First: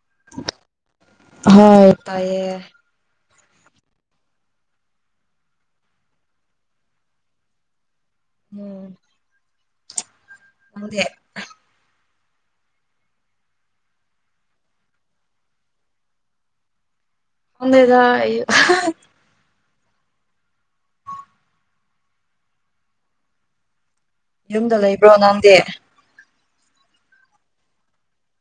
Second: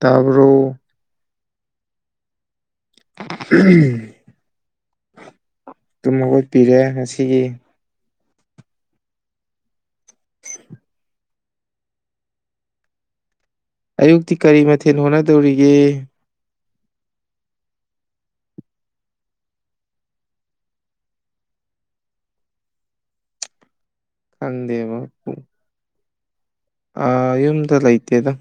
ꯇꯥꯕ꯭ꯔꯣ ꯍꯣꯏ ꯇꯥꯏꯌꯦ ꯑꯗꯨꯝ ꯃꯈꯣꯏꯠ ꯄꯤꯔꯦ ꯉꯁꯤꯒꯤ ꯎꯝ ꯃꯗꯤꯦ ꯑꯌꯨꯛꯇꯤ ꯀꯔꯤ ꯃꯊꯦꯜ ꯍꯣꯠꯅꯗꯧꯔꯤꯒꯦ ꯍꯗꯦꯗꯣ ꯌꯨꯝꯗ ꯂꯩꯕ꯭ꯔꯣ ꯅꯪꯗꯤꯦ ꯑ ꯌꯨꯝꯗ ꯂꯩꯇꯦꯗꯪ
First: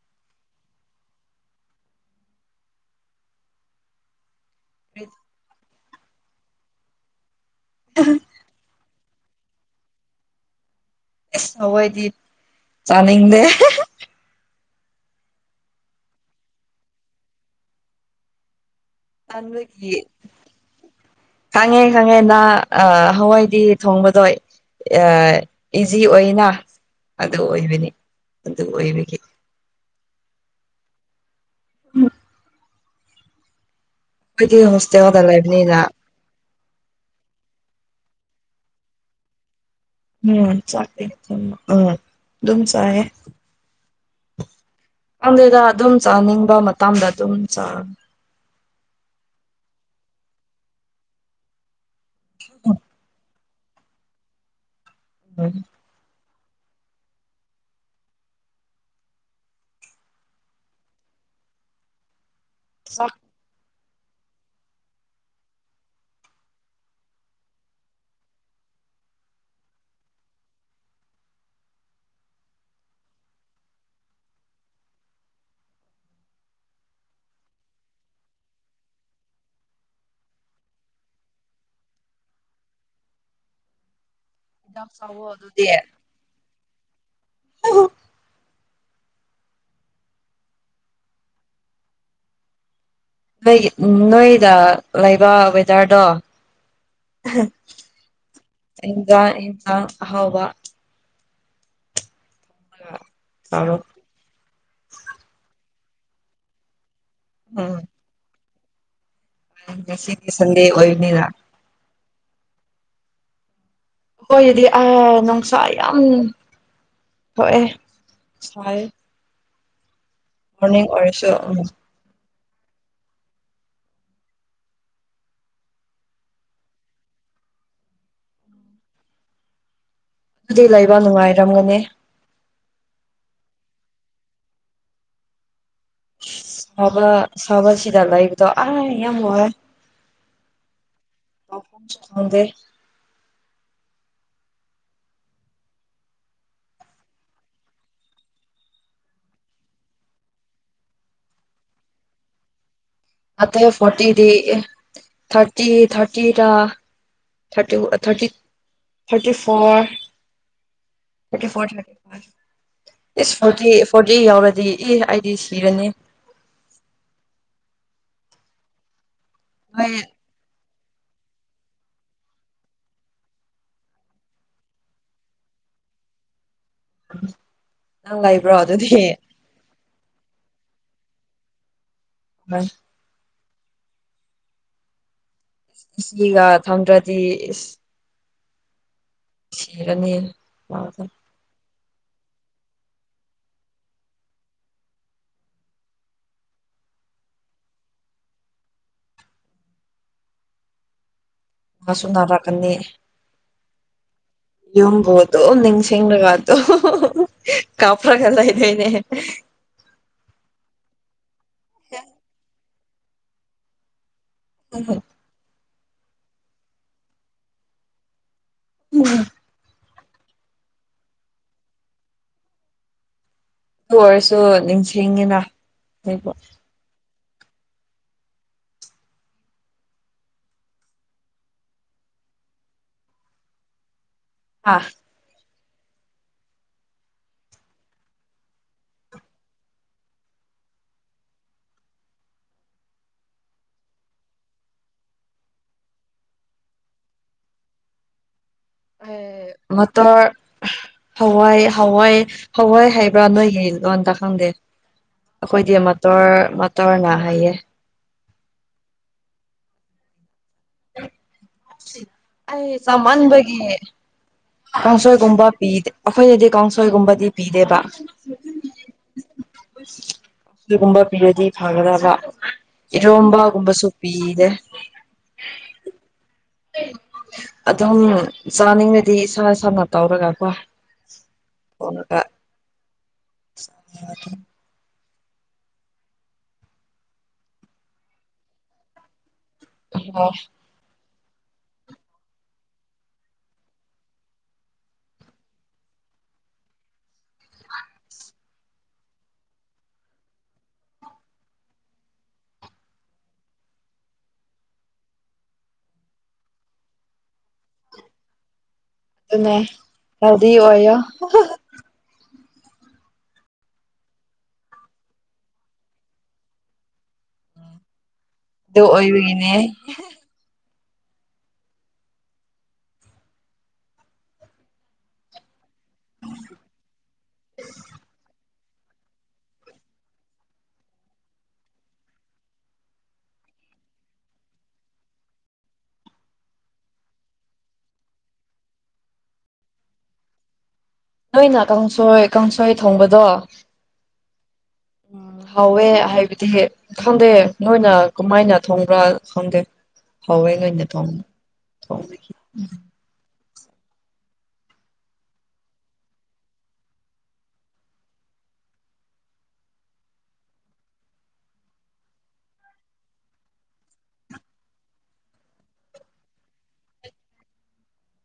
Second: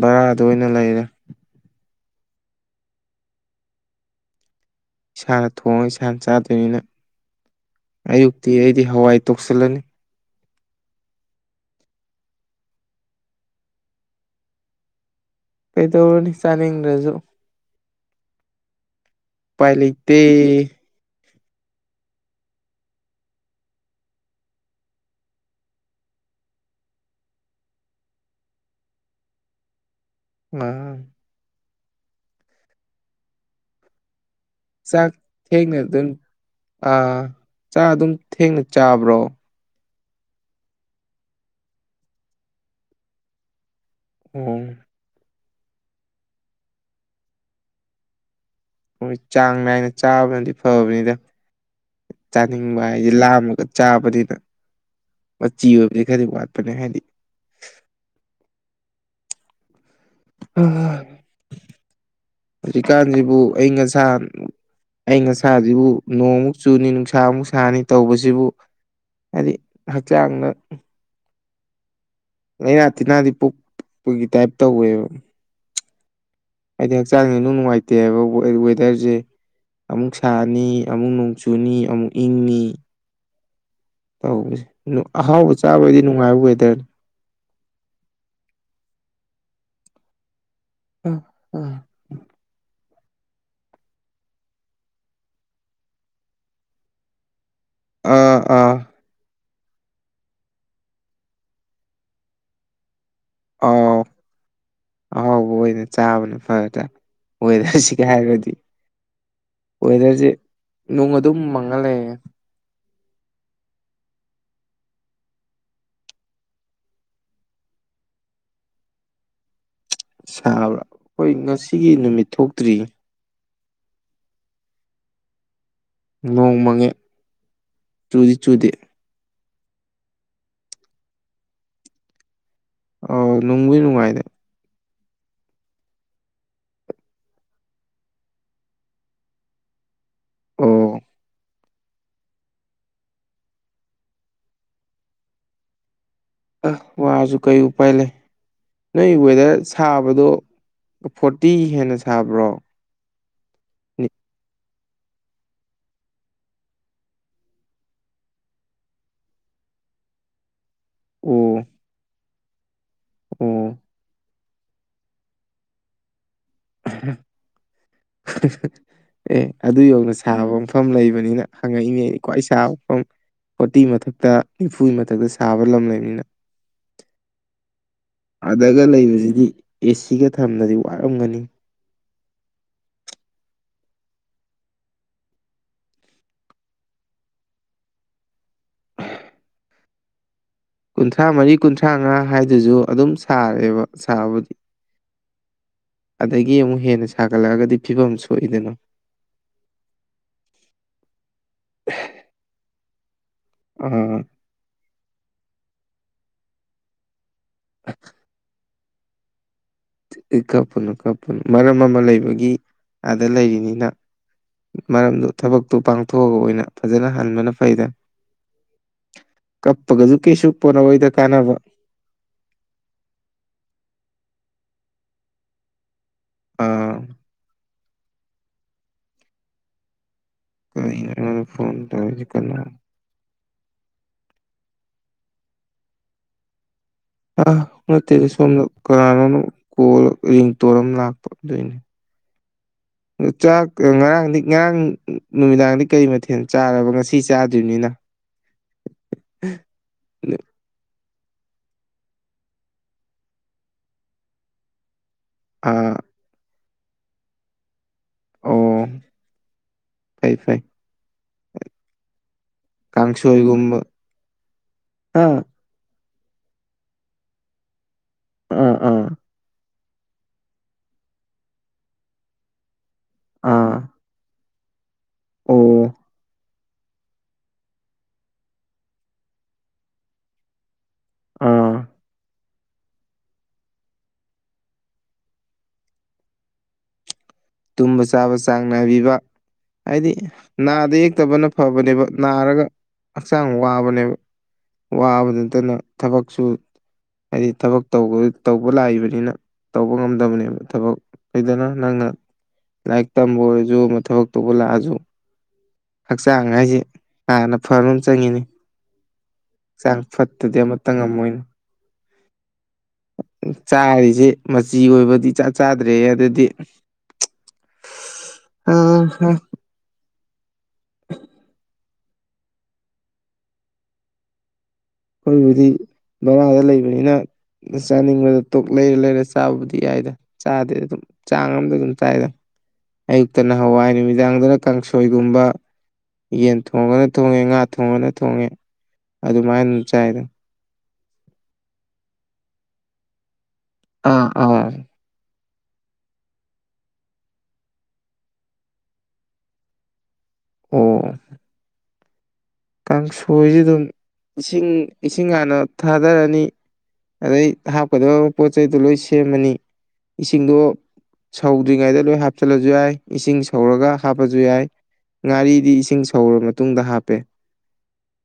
ꯚꯔꯥꯗ ꯑꯣꯏꯅ ꯂꯩꯔꯦ ꯏꯁꯥꯅ ꯊꯣꯡꯉꯒ ꯏꯁꯥꯅ ꯆꯥꯗꯣꯏꯅꯤꯅ ꯑꯌꯨꯛꯇꯤ ꯑꯩꯗꯤ ꯍꯋꯥꯏ ꯇꯣꯛꯁꯤꯜꯂꯅꯤ ꯁꯕꯗꯤ ꯆꯅꯤ ꯗꯦ ꯀꯩꯗꯧꯅꯤ ꯆꯥꯅꯤ ꯔꯖꯣ ꯄꯥꯏ ꯇꯟꯕꯒꯤ ꯂꯩꯇ ꯈꯪꯉꯦ ꯈꯪꯉꯦ ꯅꯍ ꯍꯋꯥꯏꯗꯤ ꯊꯣꯡꯕꯗꯣ ꯏꯖꯤ ꯑꯣꯏꯅ ꯑꯗꯨ ꯑꯣꯏꯕꯅꯤ ꯑꯗꯨ ꯑꯣꯏꯕꯒꯤ ꯎꯝ ꯎꯝ ꯆꯥꯛ ꯍꯣꯁꯇꯦꯜꯗ ꯊꯦꯡ ꯂꯩꯕꯅꯤꯅ ꯅ ꯑꯗꯨ ꯑꯥ ꯆꯥ ꯑꯗꯨꯝ ꯊꯦꯡꯅ ꯆꯥꯕ꯭ꯔꯣ ꯎꯝ ꯆꯦ ꯎꯝ ꯇꯝ ꯆꯑ ꯑꯣ ꯍꯪꯗꯩꯗ ꯑꯗꯨꯝ ꯆꯥꯅꯤꯡꯕ ꯃꯇꯥꯡꯗ ꯑꯗꯨꯝ ꯆꯥ ꯍꯣꯏ ꯆꯥꯡ ꯅꯥꯏꯅ ꯆꯥꯕꯅꯗꯤ ꯐꯕꯅꯤꯗ ꯆꯥꯅꯤꯡꯕ ꯍꯥꯏꯗꯤꯦ ꯂꯥꯑꯝꯃ ꯆꯥꯕꯅꯤꯅ ꯃꯆꯤ ꯑꯣꯏꯕꯗꯤ ꯈꯗꯤ ꯋꯥꯠꯄꯅꯤ ꯍꯥꯏꯗꯤ ꯆꯥꯛ ꯍꯧꯖꯤꯛꯀꯥꯟꯖꯤꯕꯨ ꯑꯌ ꯑꯁꯥ ꯑ ꯑꯁꯥꯁꯤꯕꯨ ꯅꯣꯡꯃꯨꯛ ꯆꯨꯅꯤ ꯅꯨꯡꯁꯥꯃꯨꯛ ꯁꯥꯅꯤ ꯇꯧꯕꯁꯤꯕꯨ ꯍꯥꯏꯗꯤ ꯍꯛꯆꯥꯡꯅ ꯂꯥꯏꯅꯥ ꯇꯤꯟꯅꯥꯗꯤ ꯄꯣꯛꯄꯒꯤ ꯇꯥꯏꯞ ꯇꯧꯋꯦꯕ ꯑꯩꯗꯤ ꯍꯛꯆꯥꯡꯁ ꯅꯨꯡ ꯅꯨꯡꯉꯥꯏꯇꯦꯕ ꯋꯦꯗꯔꯁꯦ ꯑꯃꯨꯛ ꯁꯥꯅꯤ ꯑꯃꯨꯛ ꯅꯣꯡꯆꯨꯅꯤ ꯑꯃꯨꯛ ꯏꯪꯅꯤ ꯇꯧꯕꯁꯦ ꯍꯤꯗꯥꯛ ꯆꯥꯋꯣ ꯑꯍꯥꯎꯕ ꯑꯗꯨꯗꯤ ꯆꯥꯕꯩꯗꯤ ꯅꯨꯡꯉꯥꯏꯕ ꯋꯦꯗꯔꯅꯤ ꯑ ꯑ ꯅꯣꯏꯒꯤ ꯎ ꯅꯣꯏꯗ ꯂꯩꯕ ꯋꯦꯗꯔꯗꯣ ꯑꯥ ꯑꯥ ꯑ ꯍꯥꯎꯕ ꯑꯣ ꯑꯥꯎ ꯑꯍꯥꯎꯕ ꯑꯣꯏꯅ ꯆꯥꯕꯅ ꯐꯗ꯭ꯔꯥ ꯎꯝ ꯋꯦꯗꯔꯁꯤꯒ ꯍꯥꯏꯔꯗꯤ ꯉꯁꯤꯗꯤ ꯋꯦꯗꯔꯁꯦ ꯁꯟꯗꯦ ꯅꯨꯡ ꯑꯣꯏꯕꯅꯤꯅ ꯑꯗꯨꯝ ꯃꯥꯡꯍꯜꯂꯌꯦ ꯍꯣꯏ ꯑꯗꯨꯗꯤ ꯑ ꯅꯨꯡꯁꯥ ꯌꯥꯝ ꯍꯑꯦ ꯁꯥꯏ ꯁꯥꯕ꯭ꯔꯥ ꯃꯣꯔꯅꯤꯡ ꯑꯣꯏꯔꯁꯨ ꯍꯣꯏ ꯎꯝ ꯉꯁꯤꯒꯤ ꯅꯨꯃꯤꯠ ꯊꯣꯛꯇ꯭ꯔꯤ ꯅꯣꯡ ꯃꯪꯉꯦ ꯆꯨꯗꯤ ꯆꯨꯗꯤ ꯑꯗꯨꯗꯤ ꯂꯩꯕ ꯅꯨꯡꯉꯥꯏꯔꯝꯒꯅꯤ ꯑꯥꯎ ꯅꯨꯡꯕꯨ ꯅꯨꯡꯉꯥꯏꯅꯦꯦ ꯁꯕ ꯁꯋꯥ ꯁꯤꯗ ꯂꯥꯏꯕꯗ ꯑ ꯑ ꯋꯥ ꯑꯣ ꯦ ꯑ ꯋꯥꯁꯨ ꯀꯩ ꯎꯄꯥꯏ ꯂꯩ ꯅꯣꯏ ꯋꯦꯗꯔ ꯁꯥꯕꯗꯣ ꯐꯣꯔꯇꯤ ꯍꯦꯟꯅ ꯁꯥꯕ꯭ꯔꯣ ꯉ ꯐꯣꯔꯇꯤꯗꯤ thirty thirty thirty thirty thirty four ꯊ ꯐ ꯑꯣ ꯊ ꯐ ꯐꯇꯤ ꯑꯣ ꯐꯣꯔꯇꯤ ꯌꯥꯎ ꯑꯗꯨ ꯑꯦ ꯑꯩꯗꯤ ꯁꯤꯔꯅꯤ ꯑꯦ ꯑꯗꯨ ꯅꯣꯏ ꯌꯧꯅ ꯁꯥꯕ ꯑꯃ ꯃꯐꯝ ꯂꯩꯕꯅꯤꯅ ꯍꯪꯉꯛꯏꯉꯩ ꯈ꯭ꯋꯥ ꯏꯁꯥꯐꯝ ꯐꯣꯔꯇꯤ ꯃꯊꯛꯇ ꯅꯤꯐꯨ ꯃꯊꯛꯇ ꯁꯥꯕ ꯂꯝ ꯂꯩꯕꯅꯤꯅ ꯎꯝ ꯑꯥꯗꯒ ꯂꯩꯕꯁꯤꯗꯤ ꯑꯦꯁꯤꯒ ꯊꯝꯅꯗꯤ ꯋꯥꯔꯝꯒꯅꯤ ꯍ ꯁꯤꯒ ꯊꯝꯗ꯭ꯔꯗꯤ ꯁꯤꯔꯅꯤ ꯃꯥꯗꯣ ꯀꯨꯟꯊ꯭ꯔꯥ ꯃꯔꯤ ꯀꯨꯟꯊ꯭ꯔꯥꯉꯥ ꯍꯥꯏꯗꯨꯁꯨ ꯑꯗꯨꯝ ꯁꯥꯔꯦꯕ ꯁꯥꯕꯨꯗꯤ ꯑꯗꯒꯤ ꯑꯃꯨꯛ ꯍꯦꯟꯅ ꯁꯥꯒꯠꯂꯛꯑꯒꯗꯤ ꯐꯤꯕꯝ ꯁꯣꯛꯏꯗꯅꯣ ꯑ ꯁꯨꯅꯔꯥꯀꯅꯤ ꯎꯝ ꯌꯡꯕꯣꯗꯨꯣ ꯅꯤꯡꯤꯡꯁꯤꯤꯡꯒꯕꯥꯗꯨꯣ ꯀꯥꯄ꯭ꯔꯒꯂ ꯏꯗꯦꯅꯦ ꯦ ꯀꯞꯄꯅꯨ ꯀꯞꯄꯅꯨ ꯃꯔꯝ ꯑꯃ ꯂꯩꯕꯒꯤ ꯑꯥꯗ ꯂꯩꯔꯤꯅꯤꯅ ꯑꯗꯨ ꯃꯔꯝꯗꯨ ꯊꯕꯛꯇꯨ ꯄꯥꯡꯊꯣꯛꯑꯒ ꯑꯣꯏꯅ ꯐꯖꯅ ꯍꯟꯕꯅ ꯐꯩꯗ ꯎꯝ ꯍꯥꯞꯄꯒꯁꯨ ꯀꯩꯁꯨꯄꯅ ꯍꯣꯏꯗ ꯀꯥꯟꯅꯕ ꯑꯣꯏꯔꯁꯨ ꯅꯤꯡꯁꯤꯡꯉꯤꯅ ꯑꯗꯨꯕꯨ ꯑ ꯀ ꯐꯣꯟ ꯇ ꯀ ꯑ ꯑ ꯅꯠꯇꯦꯗꯤ ꯁꯣꯝꯗ ꯀꯅꯥꯅꯣꯅꯣ ꯀꯣꯔꯤꯡꯇꯣꯔ ꯑꯃ ꯂꯥꯛꯄꯗꯣꯏꯅꯦ [unintelligible] ꯆꯥꯛ ꯉꯔꯥꯡꯗꯤ ꯉꯔꯥꯡ ꯅꯨꯃꯤꯗꯥꯡꯗꯤ ꯀꯔꯤ ꯃꯊꯦꯜ ꯆꯥꯔꯕ ꯉꯁꯤ ꯆꯥꯗ꯭ꯔꯤꯕꯅꯤꯅ ꯑꯦ ꯃꯠꯇ ꯍꯋꯥꯏ ꯍꯋꯥꯏ ꯍꯋꯥꯏ ꯍꯥꯏꯕ꯭ꯔꯥ ꯅꯣꯏꯒꯤ ꯂꯣꯟꯇ ꯈꯪꯗꯦ ꯑꯩꯈꯣꯏꯗꯤ ꯑꯥ ꯃꯇꯣꯔ ꯃꯇꯣꯔꯅ ꯍꯥꯏꯌꯦꯦ ꯑꯣ ꯐꯩ ꯐꯩ ꯑ ꯆꯃꯥꯟꯕꯒꯤ ꯀꯥꯡꯁꯣꯏꯒꯨꯝꯕ ꯍꯥ ꯀꯥꯡꯁꯣꯏꯒꯨꯝꯕ ꯄꯤꯗꯦ ꯑꯩꯈꯣꯏꯅꯗꯤ ꯀꯥꯡꯁꯣꯏꯒꯨꯝꯕꯗꯤ ꯄꯤꯗꯦꯕ ꯑꯥ ꯑꯥ ꯑꯗꯨꯒꯨꯝꯕ ꯄꯤꯔꯗꯤ ꯐꯪꯒꯗ꯭ꯔꯕ ꯔꯣꯝꯕꯒꯨꯝꯕ ꯑꯥ ꯁꯣꯄꯤꯤꯗ ꯑꯣ ꯑꯗꯨꯝ ꯆꯥꯅꯤꯡꯕꯗꯤ ꯏꯁꯥ ꯏꯁꯥꯅ ꯇꯧꯔꯒꯀꯣ ꯑꯥ ꯀ ꯇꯨꯝꯕ ꯆꯥꯕ ꯆꯥꯡ ꯅꯥꯏꯕꯤꯕ ꯍꯥꯏꯗꯤ ꯅꯥꯗ ꯐꯠꯇꯕꯅ ꯐꯕꯅꯦꯕ ꯅꯥꯔꯒ ꯍꯛꯆꯥꯡ ꯋꯥꯕꯅꯦꯕ ꯋꯥꯕ ꯅꯠꯇꯅ ꯊꯕꯛꯁꯨ ꯍꯥꯏꯗꯤ ꯊꯕꯛ ꯇꯧꯕ ꯂꯥꯛꯏꯕꯅꯤꯅ ꯇꯧꯕ ꯉꯝꯗꯕꯅꯦꯕ ꯊꯕꯛ ꯐꯗꯅ ꯅꯪꯅ ꯂꯥꯏꯛ ꯇꯝꯕꯖꯨ ꯃꯊ ꯍ ꯇꯧꯕꯂꯥꯛꯖꯨ ꯍꯛꯆꯥꯡꯉꯁꯤ ꯍꯥꯟꯅ ꯐꯕ ꯑꯃ ꯆꯪꯉꯤꯅꯤ ꯑꯗꯨꯅꯦ ꯍꯛꯆꯥꯡ ꯍꯦꯜꯗꯤ ꯐꯠꯇꯗꯤ ꯑꯃꯠꯇ ꯑꯣꯏꯌꯣ ꯉꯝꯃꯣꯏꯅꯤ ꯆꯥꯔꯤꯁꯦ ꯃꯆꯤ ꯑꯣꯏꯕꯗꯤ ꯆꯥꯛ ꯆꯥꯗ꯭ꯔꯦ ꯑꯗꯨꯗꯤ ꯎꯝ ꯑꯗꯨ ꯑꯣꯏꯔꯒꯤꯅꯦ ꯑꯩꯈꯣꯏꯕꯨꯗꯤ ꯕꯣꯔꯥꯗ ꯂꯩꯕꯅꯤꯅ ꯆꯥꯅꯤꯡꯕꯗ ꯇꯣꯛ ꯂꯩꯔ ꯂꯩꯔ ꯆꯥꯕꯕꯨꯗꯤ ꯌꯥꯏꯗ ꯆꯥꯗꯦ ꯑꯗꯨꯝ ꯆꯥꯡ ꯑꯃꯗꯤꯝꯗ ꯑꯗꯨꯝ ꯆꯥꯏꯗꯅ ꯑꯌꯨꯛꯇ ꯅꯍꯋꯥꯏ ꯅꯨꯃꯤꯗꯥꯡꯗꯅ ꯀꯥꯡꯁꯣꯏꯒꯨꯝꯕ ꯌꯦꯟ ꯊꯣꯡꯉꯅ ꯊꯣꯡꯉꯦ ꯉꯥ ꯊꯣꯡꯉꯅ ꯊꯣꯡꯉꯦ ꯑꯗꯨꯃꯥꯏꯅ ꯑꯗꯨ ꯆꯥꯏꯗ ꯅꯣꯏꯅ ꯀꯥꯡꯁꯣꯏ ꯀꯥꯡꯁꯣꯏ ꯊꯣꯡꯕꯗꯣ ꯑꯥ ꯑꯥ ꯎ ꯍꯥꯎꯋꯦ ꯍꯥꯏꯕꯗꯤ ꯈꯪꯗꯦ ꯅꯣꯏꯅ ꯀꯃꯥꯏꯅ ꯊꯣꯡꯕ꯭ꯔꯥ ꯈꯪꯗꯦ ꯍꯥꯎꯋꯦꯏ ꯑꯣꯏꯅ ꯊꯣꯡ ꯑꯣ ꯊꯣꯡꯈꯤ ꯀꯥꯡꯁꯣꯏꯁꯤ ꯑꯗꯨꯝ ꯏꯁꯤꯡ ꯏꯁꯤꯡ ꯍꯥꯟꯅ ꯊꯥꯗꯔꯅꯤ ꯑꯗꯩ ꯍꯥꯞꯀꯗꯕ ꯄꯣꯠ ꯆꯩꯗꯣ ꯂꯣꯏ ꯁꯦꯝꯃꯅꯤ ꯏꯁꯤꯡꯗꯣ ꯁꯧꯗ꯭ꯔꯤꯉꯩꯗ ꯂꯣꯏ ꯍꯥꯞꯆꯜꯂꯁꯨ ꯌꯥꯏ ꯏꯁꯤꯡ ꯁꯧꯔꯒ ꯍꯥꯞꯄꯁꯨ ꯌꯥꯏ ꯉꯥꯔꯤꯗꯤ ꯏꯁꯤꯡ ꯁꯧꯔꯕ ꯃꯇꯨꯡꯗ ꯍꯥꯞꯄꯦ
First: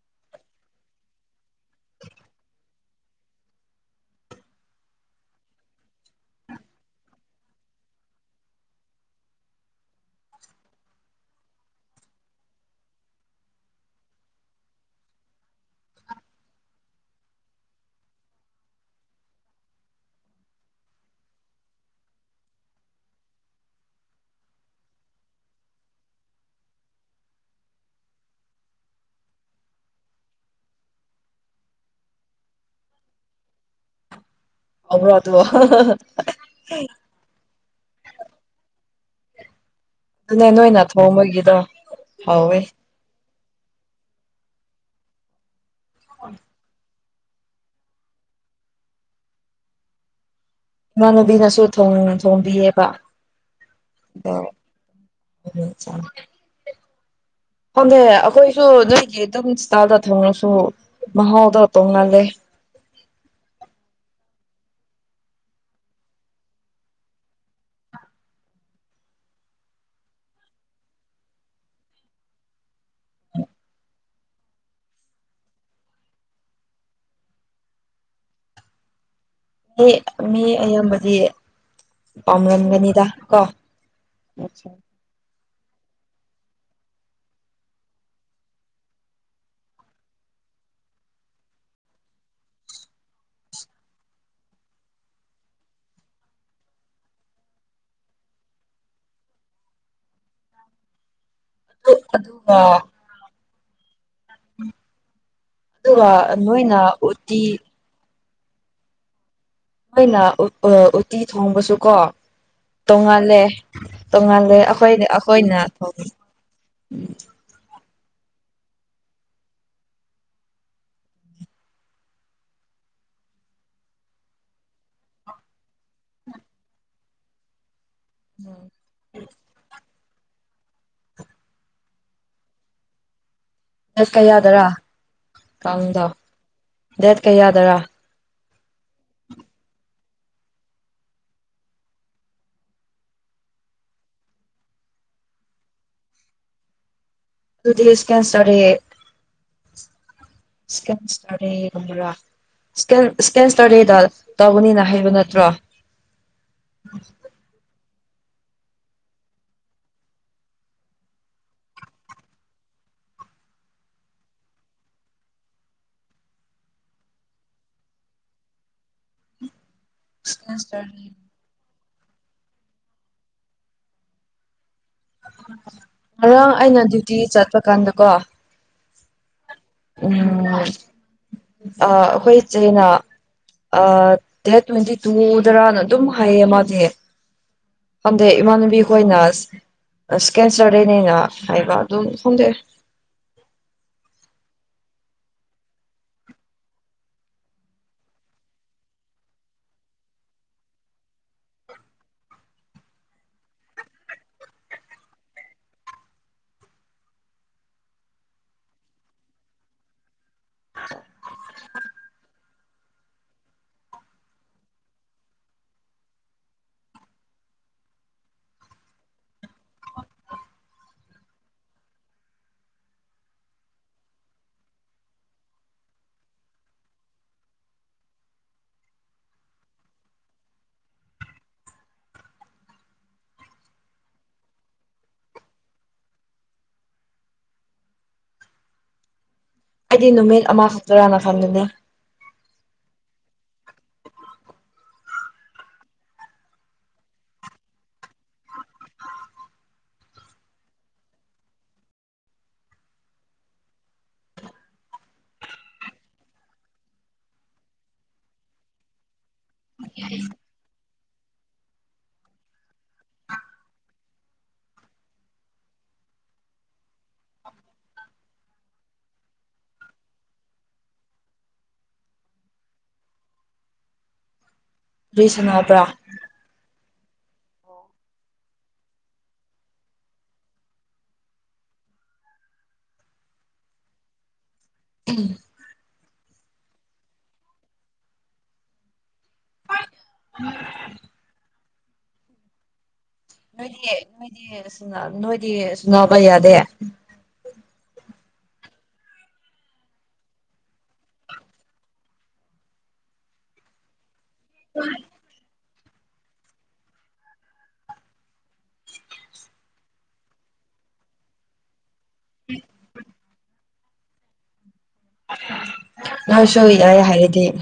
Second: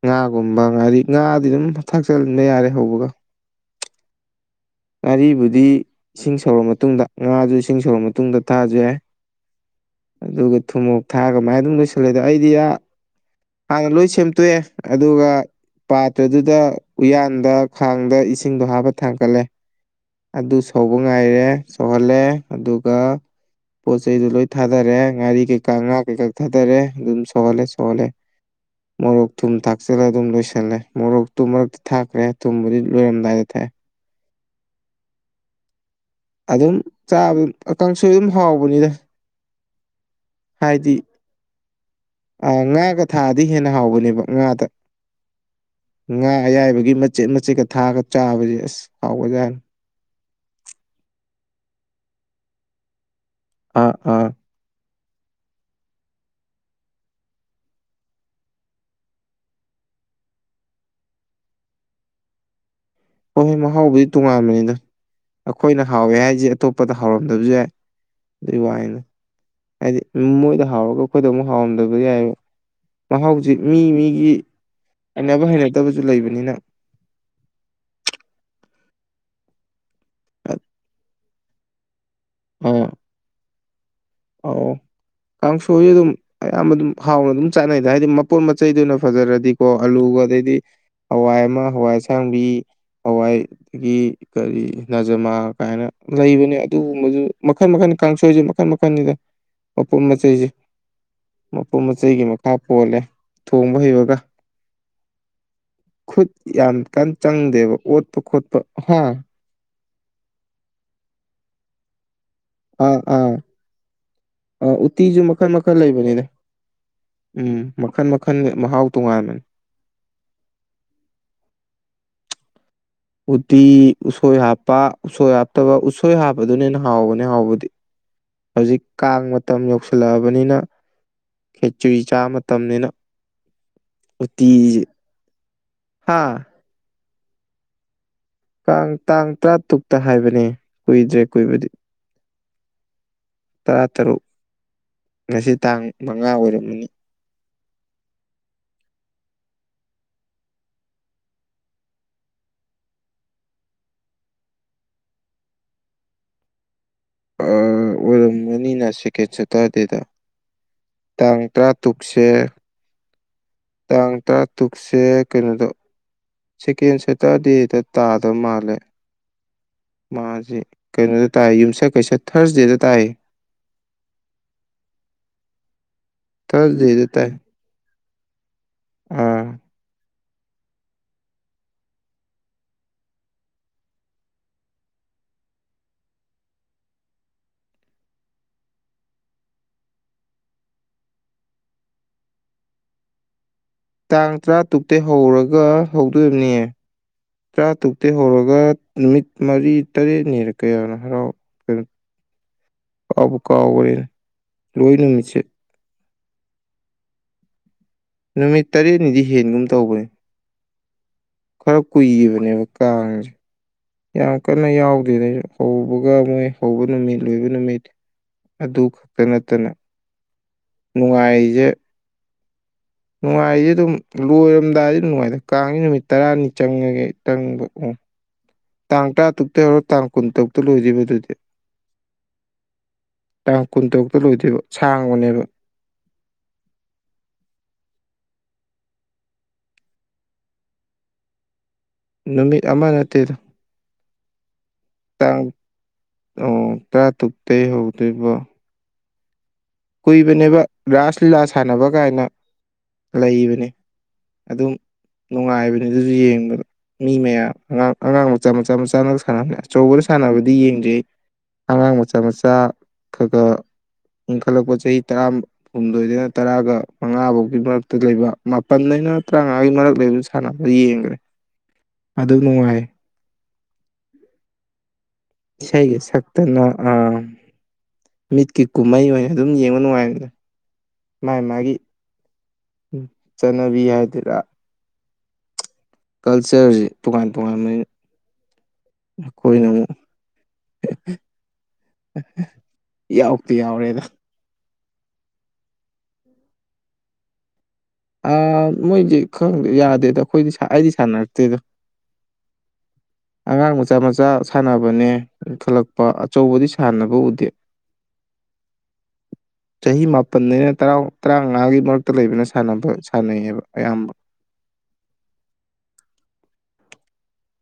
ꯉꯥꯒꯨꯝꯕ ꯉꯥꯔꯤ ꯉꯥꯗꯤ ꯑꯗꯨꯝ ꯊꯥꯛꯆꯕ ꯌꯥꯔꯦ ꯍꯧꯕꯒ [unintelligible] [inaudible] ꯉꯥꯔꯤꯕꯨꯗꯤ ꯏꯁꯤꯡ ꯁꯧꯔꯕ ꯃꯇꯨꯡꯗ ꯉꯥꯁꯨ ꯏꯁꯤꯡ ꯁꯧꯔꯕ ꯃꯇꯨꯡꯗ ꯊꯥꯁꯨ ꯌꯥꯏ ꯑꯗꯨꯒ ꯊꯨꯝꯃꯣꯛ ꯊꯥꯒꯃꯥꯏ ꯑꯗꯨꯝ ꯂꯣꯏꯁꯤꯜꯂꯦꯗ ꯑꯩꯗꯤ ꯑ ꯍꯥꯟꯅ ꯂꯁꯤ ꯁꯦꯝꯇꯣꯛꯑꯦ ꯑꯗꯨꯒ ꯄꯥꯇ꯭ꯔꯗꯨꯗ ꯎꯌꯥꯟꯗ ꯈꯥꯡꯗ ꯏꯁꯤꯡꯗꯣ ꯍꯥꯞꯄ ꯊꯥꯡꯀꯠꯂꯦ ꯑꯗꯨ ꯁꯧꯕ ꯉꯥꯏꯔꯦ ꯁꯧꯍꯜꯂꯦ ꯑꯗꯨꯒ ꯄꯣꯠ ꯆꯩꯗꯨꯣ ꯂꯣꯏ ꯊꯥꯗꯔꯦ ꯉꯥꯔꯤ ꯀꯩꯀꯥ ꯉꯥ ꯀꯩꯀꯥ ꯊꯥꯗꯔꯦ ꯑꯗꯨꯝ ꯁꯧꯍꯜꯂꯦ ꯁꯣꯍꯜꯂꯦ [unintelligible] [inaudible] ꯃꯣꯔꯣꯛ ꯊꯨꯝ ꯊꯥꯛꯆꯜꯂ ꯑꯗꯨꯝ ꯂꯣꯏꯁꯤꯜꯂꯦ ꯃꯣꯔꯣꯛꯇꯨ ꯃꯔꯛꯇ ꯊꯥꯛꯈ꯭ꯔꯦ ꯊꯨꯝꯕꯨꯗꯤ ꯂꯣꯏꯔꯝꯗꯥꯏꯗ ꯊꯥꯏ ꯑꯕ꯭ꯔꯣ ꯑꯗꯨ ꯑꯗꯨꯝ ꯆꯥꯕ ꯀꯥꯡꯁꯣꯏ ꯑꯗꯨꯝ ꯍꯥꯎꯕꯅꯤꯗ ꯑꯗꯨꯅꯦ ꯅꯣꯏꯅ ꯍꯥꯏꯗꯤ ꯊꯣꯡꯕꯒꯤꯗꯣ ꯍꯥꯎꯋꯦ ꯉꯥꯒ ꯊꯥꯗꯤ ꯍꯦꯟꯅ ꯍꯥꯎꯕꯅꯦꯕ ꯉꯥꯗ ꯉꯥ ꯑꯌꯥꯏꯕꯒꯤ ꯃꯆꯦꯠ ꯃꯆꯦꯠꯀ ꯊꯥꯒ ꯆꯥꯕꯁ ꯑꯁ ꯍꯥꯎꯕꯖꯥꯅꯤ ꯏꯃꯥꯟꯅꯨꯕꯤꯅꯁꯨ ꯊꯣꯡꯕꯤꯌꯦꯕ ꯑꯥ ꯑꯥ ꯑꯗꯣ ꯑꯣ ꯆ [unintelligible] [inaudible] ꯍꯪꯉꯦ ꯑꯩꯈꯣꯏꯁꯨ ꯅꯣꯏꯒꯤ ꯑꯗꯨꯝ ꯏꯁꯇꯥꯜꯗ ꯊꯣꯡꯅꯁꯨ ꯃꯍꯥꯎꯗ ꯇꯣꯡꯉꯜꯂꯦ ꯍꯣꯏ ꯍꯣꯏ ꯃꯍꯥꯎꯕꯨꯗꯤ ꯇꯣꯉꯥꯟꯕꯅꯤꯗ ꯑꯩꯈꯣꯏꯅ ꯍꯥꯎꯋꯦ ꯍꯥꯏꯁꯦ ꯑꯇꯣꯞꯄꯗ ꯍꯥꯎꯔꯝꯗꯕꯁꯨ ꯌꯥꯏ ꯑꯗꯨꯏ ꯋꯥꯅꯦ ꯍꯥꯏꯗꯤ ꯃꯣꯏꯗ ꯍꯥꯎꯔꯒ ꯑꯩꯈꯣꯏꯗ ꯑꯃꯨꯛ ꯍꯥꯎꯔꯝꯗꯕꯗꯤ ꯌꯥꯏ ꯃꯍꯥꯎꯁꯤ ꯃꯤ ꯃꯤꯒꯤ ꯍꯩꯅꯕ ꯍꯩꯅꯗꯕꯁꯨ ꯂꯩꯕꯅꯤꯅ [unintelligible] [inaudible] ꯃꯤ ꯑꯌꯥꯝꯕꯗꯤ ꯑꯥ ꯄꯥꯝꯔꯝꯒꯅꯤꯗ ꯀꯣ ꯀꯥꯡꯁꯣꯏꯁ ꯑꯗꯨꯝ ꯑꯌꯥꯝꯕ ꯑꯗꯨꯝ ꯍꯥꯎꯅ ꯑꯗꯨꯝ ꯆꯥꯅꯩꯗ ꯍꯥꯏꯗꯤ ꯃꯄꯣꯟꯠ ꯃꯆꯩꯗꯨ ꯑꯣꯏꯅ ꯐꯖꯔꯗꯤꯀꯣ ꯑꯂꯨꯒ ꯑꯗꯩ ꯑꯗꯨꯗꯤ ꯍꯋꯥꯏ ꯑꯃ ꯍꯋꯥꯏ ꯑꯁꯥꯡꯕꯤ ꯍꯋꯥꯏ ꯑꯗꯒꯤ ꯀꯔꯤ ꯅꯖꯃꯥ ꯀꯥꯏꯅ ꯂꯩꯕꯅꯦ ꯑꯗꯨꯒꯨꯝꯕꯁꯨ ꯃꯈꯟ ꯃꯈꯜ ꯀꯥꯡꯁꯣꯏꯁꯦ ꯃꯈꯟ ꯃꯈꯜ ꯑꯩꯈꯣꯏꯅꯤꯗ ꯃꯄꯣꯠ ꯃꯆꯩꯁꯤ ꯃꯄꯣꯠ ꯃꯆꯩꯒꯤ ꯃꯈꯥ ꯑꯗꯨꯒ ꯄꯣꯜꯂꯦ ꯊꯣꯡꯕ ꯍꯩꯕꯒ ꯑꯗꯨꯒ ꯈꯨꯠ ꯌꯥꯝ ꯅꯣꯏꯅ ꯀꯟꯅ ꯎꯇꯤ ꯆꯪꯗꯦꯕ ꯑꯣꯠ ꯈꯣꯠꯄ ꯍꯥ ꯃꯣꯏꯅ ꯎꯇꯤ ꯊꯣꯡꯕꯁꯨꯀꯣ ꯑꯥ ꯑꯥ ꯇꯣꯡꯉꯜꯂꯦ ꯇꯣꯡꯉꯥꯜꯂꯦ ꯑꯥ ꯑꯩꯈꯣꯏ ꯎꯇꯤꯁꯨ ꯃꯈꯜ ꯑꯩꯈꯣꯏꯅ ꯃꯈꯜ ꯊꯣꯡꯉ ꯂꯩꯕꯅꯤꯗ ꯎꯝ ꯎꯝ ꯃꯈꯟ ꯃꯈꯜꯒꯤ ꯃꯍꯥꯎ ꯇꯣꯉꯥꯟꯕꯅꯤ ꯎꯇꯤ ꯎꯁꯣꯏ ꯍꯥꯞꯄ ꯎꯁꯣꯏ ꯍꯥꯞꯇꯕ ꯎꯁꯣꯏ ꯍꯥꯞꯄꯗꯨꯅꯦꯅ ꯍꯥꯎꯕꯅꯦ ꯍꯥꯎꯕꯗꯤ ꯍꯧꯖꯤꯛ ꯀꯥꯡ ꯃꯇꯝ ꯌꯧꯁꯟ ꯍꯜꯂꯛꯑꯕꯅꯤꯅ ꯈꯦꯆꯔꯤ ꯆꯥ ꯃꯇꯝꯅꯤꯅ ꯗꯦꯠ ꯎꯇꯤꯁꯤ ꯀꯌꯥꯗꯔꯥꯗꯣ ꯍꯥ ꯗꯦꯠ ꯀꯌꯥꯗꯔꯥ ꯀꯥꯡ ꯇꯥꯡ ꯇꯔꯥꯇꯨꯛꯇ ꯍꯥꯏꯕꯅꯦ ꯀꯨꯏꯗ꯭ꯔꯦ ꯀꯨꯏꯕꯗꯤ ꯇꯔꯥꯇꯔꯨꯛ ꯉꯁꯤ ꯇꯥꯡ ꯃꯉꯥ ꯑꯣꯏꯔꯝꯃꯅꯤ ꯑꯗꯨꯗꯤ ꯏꯁꯀꯦꯟꯁꯇꯥꯔꯦ ꯆ ꯁꯇꯥꯔꯥ ꯏꯁꯀ ꯏꯁꯀꯦꯟ ꯁꯇꯔꯦꯗ ꯇꯧꯧꯕꯅꯤꯅ ꯍꯥꯏꯕ ꯅꯠꯇ꯭ꯔꯣ [inaudible] ꯑꯣꯏꯔꯝꯕꯅꯤꯅ ꯁꯦꯀꯦꯟ ꯁꯦꯇꯔꯗꯦꯗ ꯇꯥꯡ ꯇꯔꯥ ꯇꯔꯨꯛꯁꯦ ꯇꯥꯡ ꯇꯥ ꯇꯨꯛꯁꯦ ꯀꯩꯅꯣꯗꯣ ꯆꯦꯀꯦꯟ ꯁꯋꯦꯇꯔꯗꯦꯗ ꯇꯥꯗ ꯃꯥꯜꯂꯦ ꯁꯦꯀꯦꯟ ꯃꯥꯁꯦ ꯁꯇꯔꯗꯦ ꯀꯩꯅꯣꯗ ꯇꯥꯏ ꯌꯨꯝꯁꯛ ꯀꯩꯁꯥ ꯊꯔꯁꯗꯦꯗ ꯇꯥꯏ ꯉꯔꯥꯡ ꯑꯩꯅ ꯊꯥꯔꯁꯗꯦꯗ ꯗ꯭ꯌꯨꯇꯤ ꯆꯠꯄ ꯀꯥꯟꯗꯀꯣ ꯑꯝ ꯎꯝ ꯑꯩꯈꯣꯏ ꯆꯩꯅ ꯗꯦꯠ ꯇ꯭ꯋꯦꯟꯇꯤ ꯇꯨꯗꯔꯅ ꯑꯗꯨꯝ ꯍꯥꯏꯌꯦ ꯃꯥꯁꯦ ꯍꯟꯗꯦ ꯏꯃꯅꯕꯤ ꯍꯣꯏꯅꯁ ꯏꯁꯀꯦꯟꯁꯔꯗꯦꯅꯦꯒ ꯍꯥꯏꯕ ꯑꯗꯨꯝ ꯈꯣꯡꯗꯣꯛꯑꯦ ꯇꯥꯡ ꯇꯔꯥ ꯇꯨꯛꯇꯇꯩ ꯍꯧꯔꯒ ꯍꯧꯗꯣꯔꯤꯕꯅꯤꯌꯦ ꯆꯥ ꯇꯨꯛꯇꯤ ꯍꯧꯔꯒ ꯅꯨꯃꯤꯠ ꯃꯔꯤ ꯇꯔꯦꯠꯅꯤꯔꯛꯀꯌꯥꯅꯣ ꯍꯔꯥꯎꯑꯣ ꯄꯥꯕꯨ ꯀꯔ ꯂꯣꯏ ꯅꯨꯃꯤꯁꯦ ꯅꯨꯃꯤꯠ ꯇꯔꯦꯠꯅꯤꯗꯤ ꯍꯦꯟꯒꯨꯝ ꯇꯧꯕꯅꯤ ꯑ [inaudible] ꯈꯔ ꯀꯨꯏꯕꯅꯦꯕ ꯀꯥꯔꯁꯦ ꯌꯥꯝ ꯀꯟꯅ ꯌꯥꯎꯗꯦꯅꯦ ꯍꯧꯕꯒ ꯃꯣꯏ ꯍꯧꯕ ꯅꯨꯃꯤꯠ ꯂꯣꯏꯕ ꯅꯨꯃꯤꯠ ꯑꯗꯨ ꯈꯛꯇ ꯅꯠꯇꯅ ꯅꯨꯡꯉꯥꯏꯖꯦ ꯅꯨꯡꯉꯥꯏꯗꯤ ꯑꯗꯨꯝ ꯂꯣꯏꯔꯝꯗꯥꯏꯗꯤ ꯅꯨꯡꯉꯥꯏ ꯀꯥꯡꯁꯤꯦ ꯅꯨꯃꯤꯠ ꯇꯔꯥꯅꯤ ꯆꯪꯉꯒꯦ ꯆꯪꯕ ꯎ ꯇꯥꯡ ꯇ ꯇꯨꯄꯇ ꯍꯔ ꯇꯥꯡ ꯀꯨꯟ ꯇꯞꯇ ꯂꯣꯏꯖꯕ ꯑꯗꯨꯗꯤ ꯇꯥꯡ ꯀꯨꯟ ꯇꯔꯨꯛꯇ ꯂꯣꯏꯗꯣꯏꯕ ꯁꯥꯡ ꯑꯣꯅꯦꯕ [inaudible] ꯑꯩꯗꯤ ꯅꯨꯃꯤꯠ ꯑꯃ ꯁ ꯇꯔꯥꯅ ꯊꯝꯗꯨꯅꯤ ꯅꯨꯃꯤꯠ ꯑꯃ ꯅꯠꯇꯦꯗ ꯇꯥꯡ ꯑꯣ ꯇꯔꯥꯇꯔꯨꯛꯇꯩ ꯍꯧꯗꯣꯏꯕ ꯀꯨꯏꯕꯅꯦꯕ ꯔꯥꯁ ꯂꯤꯂꯥ ꯁꯥꯟꯅꯕ ꯀꯥꯏꯅ ꯂꯩꯕꯅꯤ ꯑꯗꯨꯝ ꯅꯨꯡꯉꯥꯏꯕꯅꯦ ꯑꯗꯨꯁꯨ ꯌꯦꯡꯕꯗ ꯃꯤ ꯃꯌꯥꯝ ꯑꯉꯥꯡ ꯑꯉꯥꯡ ꯃꯆꯥ ꯃꯆꯥ ꯃꯆꯥ ꯑꯃ ꯁꯥꯟꯅꯕꯅꯤ ꯑꯆꯧꯕꯅ ꯁꯥꯟꯅꯕꯗꯤ ꯌꯦꯡꯖꯩ ꯑꯉꯥꯡ ꯃꯆꯥ ꯃꯆꯥ ꯈꯒ ꯈꯠꯂꯛꯄ ꯆꯍꯤ ꯇꯔꯥ ꯍꯨꯝꯗꯣꯏꯗꯩꯅ ꯇꯔꯥꯒ ꯃꯉꯥ ꯐꯧꯒꯤ ꯃꯔꯛꯇ ꯂꯩꯕ ꯃꯥꯄꯟꯗꯩꯅ ꯇꯔꯥꯉ ꯑꯒꯤ ꯃꯔꯛ ꯂꯩꯕꯁꯨ ꯁꯥꯟꯅꯕ ꯌꯦꯡꯈ꯭ꯔꯦ ꯑꯗꯨ ꯅꯨꯡꯉꯥꯏ ꯀꯔꯤ ꯁꯥꯟꯅꯕ꯭ꯔꯥ ꯏꯁꯩꯒꯤ ꯁꯛꯇꯅ ꯑ ꯃꯤꯠꯀꯤ ꯀꯨꯝꯍꯩ ꯑꯣꯏꯅ ꯑꯗꯨꯝ ꯌꯦꯡꯕ ꯅꯨꯡꯉꯥꯏꯕꯅꯦ ꯃꯥꯒꯤ ꯃꯥꯒꯤ ꯎ ꯆꯠꯅꯕꯤ ꯍꯥꯏꯗꯔ ꯀꯜꯆꯔꯁꯤ ꯇꯣꯉꯥꯟ ꯇꯣꯉꯥꯟꯕ ꯑꯩꯈꯣꯏꯅ ꯑꯃꯨꯛ ꯌꯥꯎ ꯅꯣꯏꯗꯤ ꯅꯣꯏꯗꯤ ꯅꯣꯏꯗꯤ ꯁꯨ ꯅꯥꯕ ꯌꯥꯗꯦ ꯃꯣꯏꯁꯦ ꯈꯪꯗꯦ ꯌꯥꯗꯦꯗ ꯑꯩꯈꯣꯏꯗꯤ ꯑꯩꯗꯤ ꯁꯥꯟꯅꯔꯛꯇꯦꯗꯣ ꯑꯉꯥꯡ ꯃꯆꯥ ꯃꯆꯥ ꯁꯥꯟꯅꯕꯅꯦ ꯊꯣꯛꯂꯛꯄ ꯄ ꯑꯆꯧꯕꯗꯤ ꯁꯥꯟꯅꯕ ꯎꯗꯦ ꯆꯍꯤ ꯃꯥꯄꯜꯅꯤꯅ ꯇꯔꯥꯃꯉꯥꯒꯤ ꯃꯔꯛꯇ ꯂꯩꯕ ꯅꯕ ꯁꯥꯟꯅꯩꯑꯕ ꯑꯌꯥꯝꯕ ꯀꯁꯨ ꯌꯥꯏ ꯍꯥꯏꯔꯗꯤ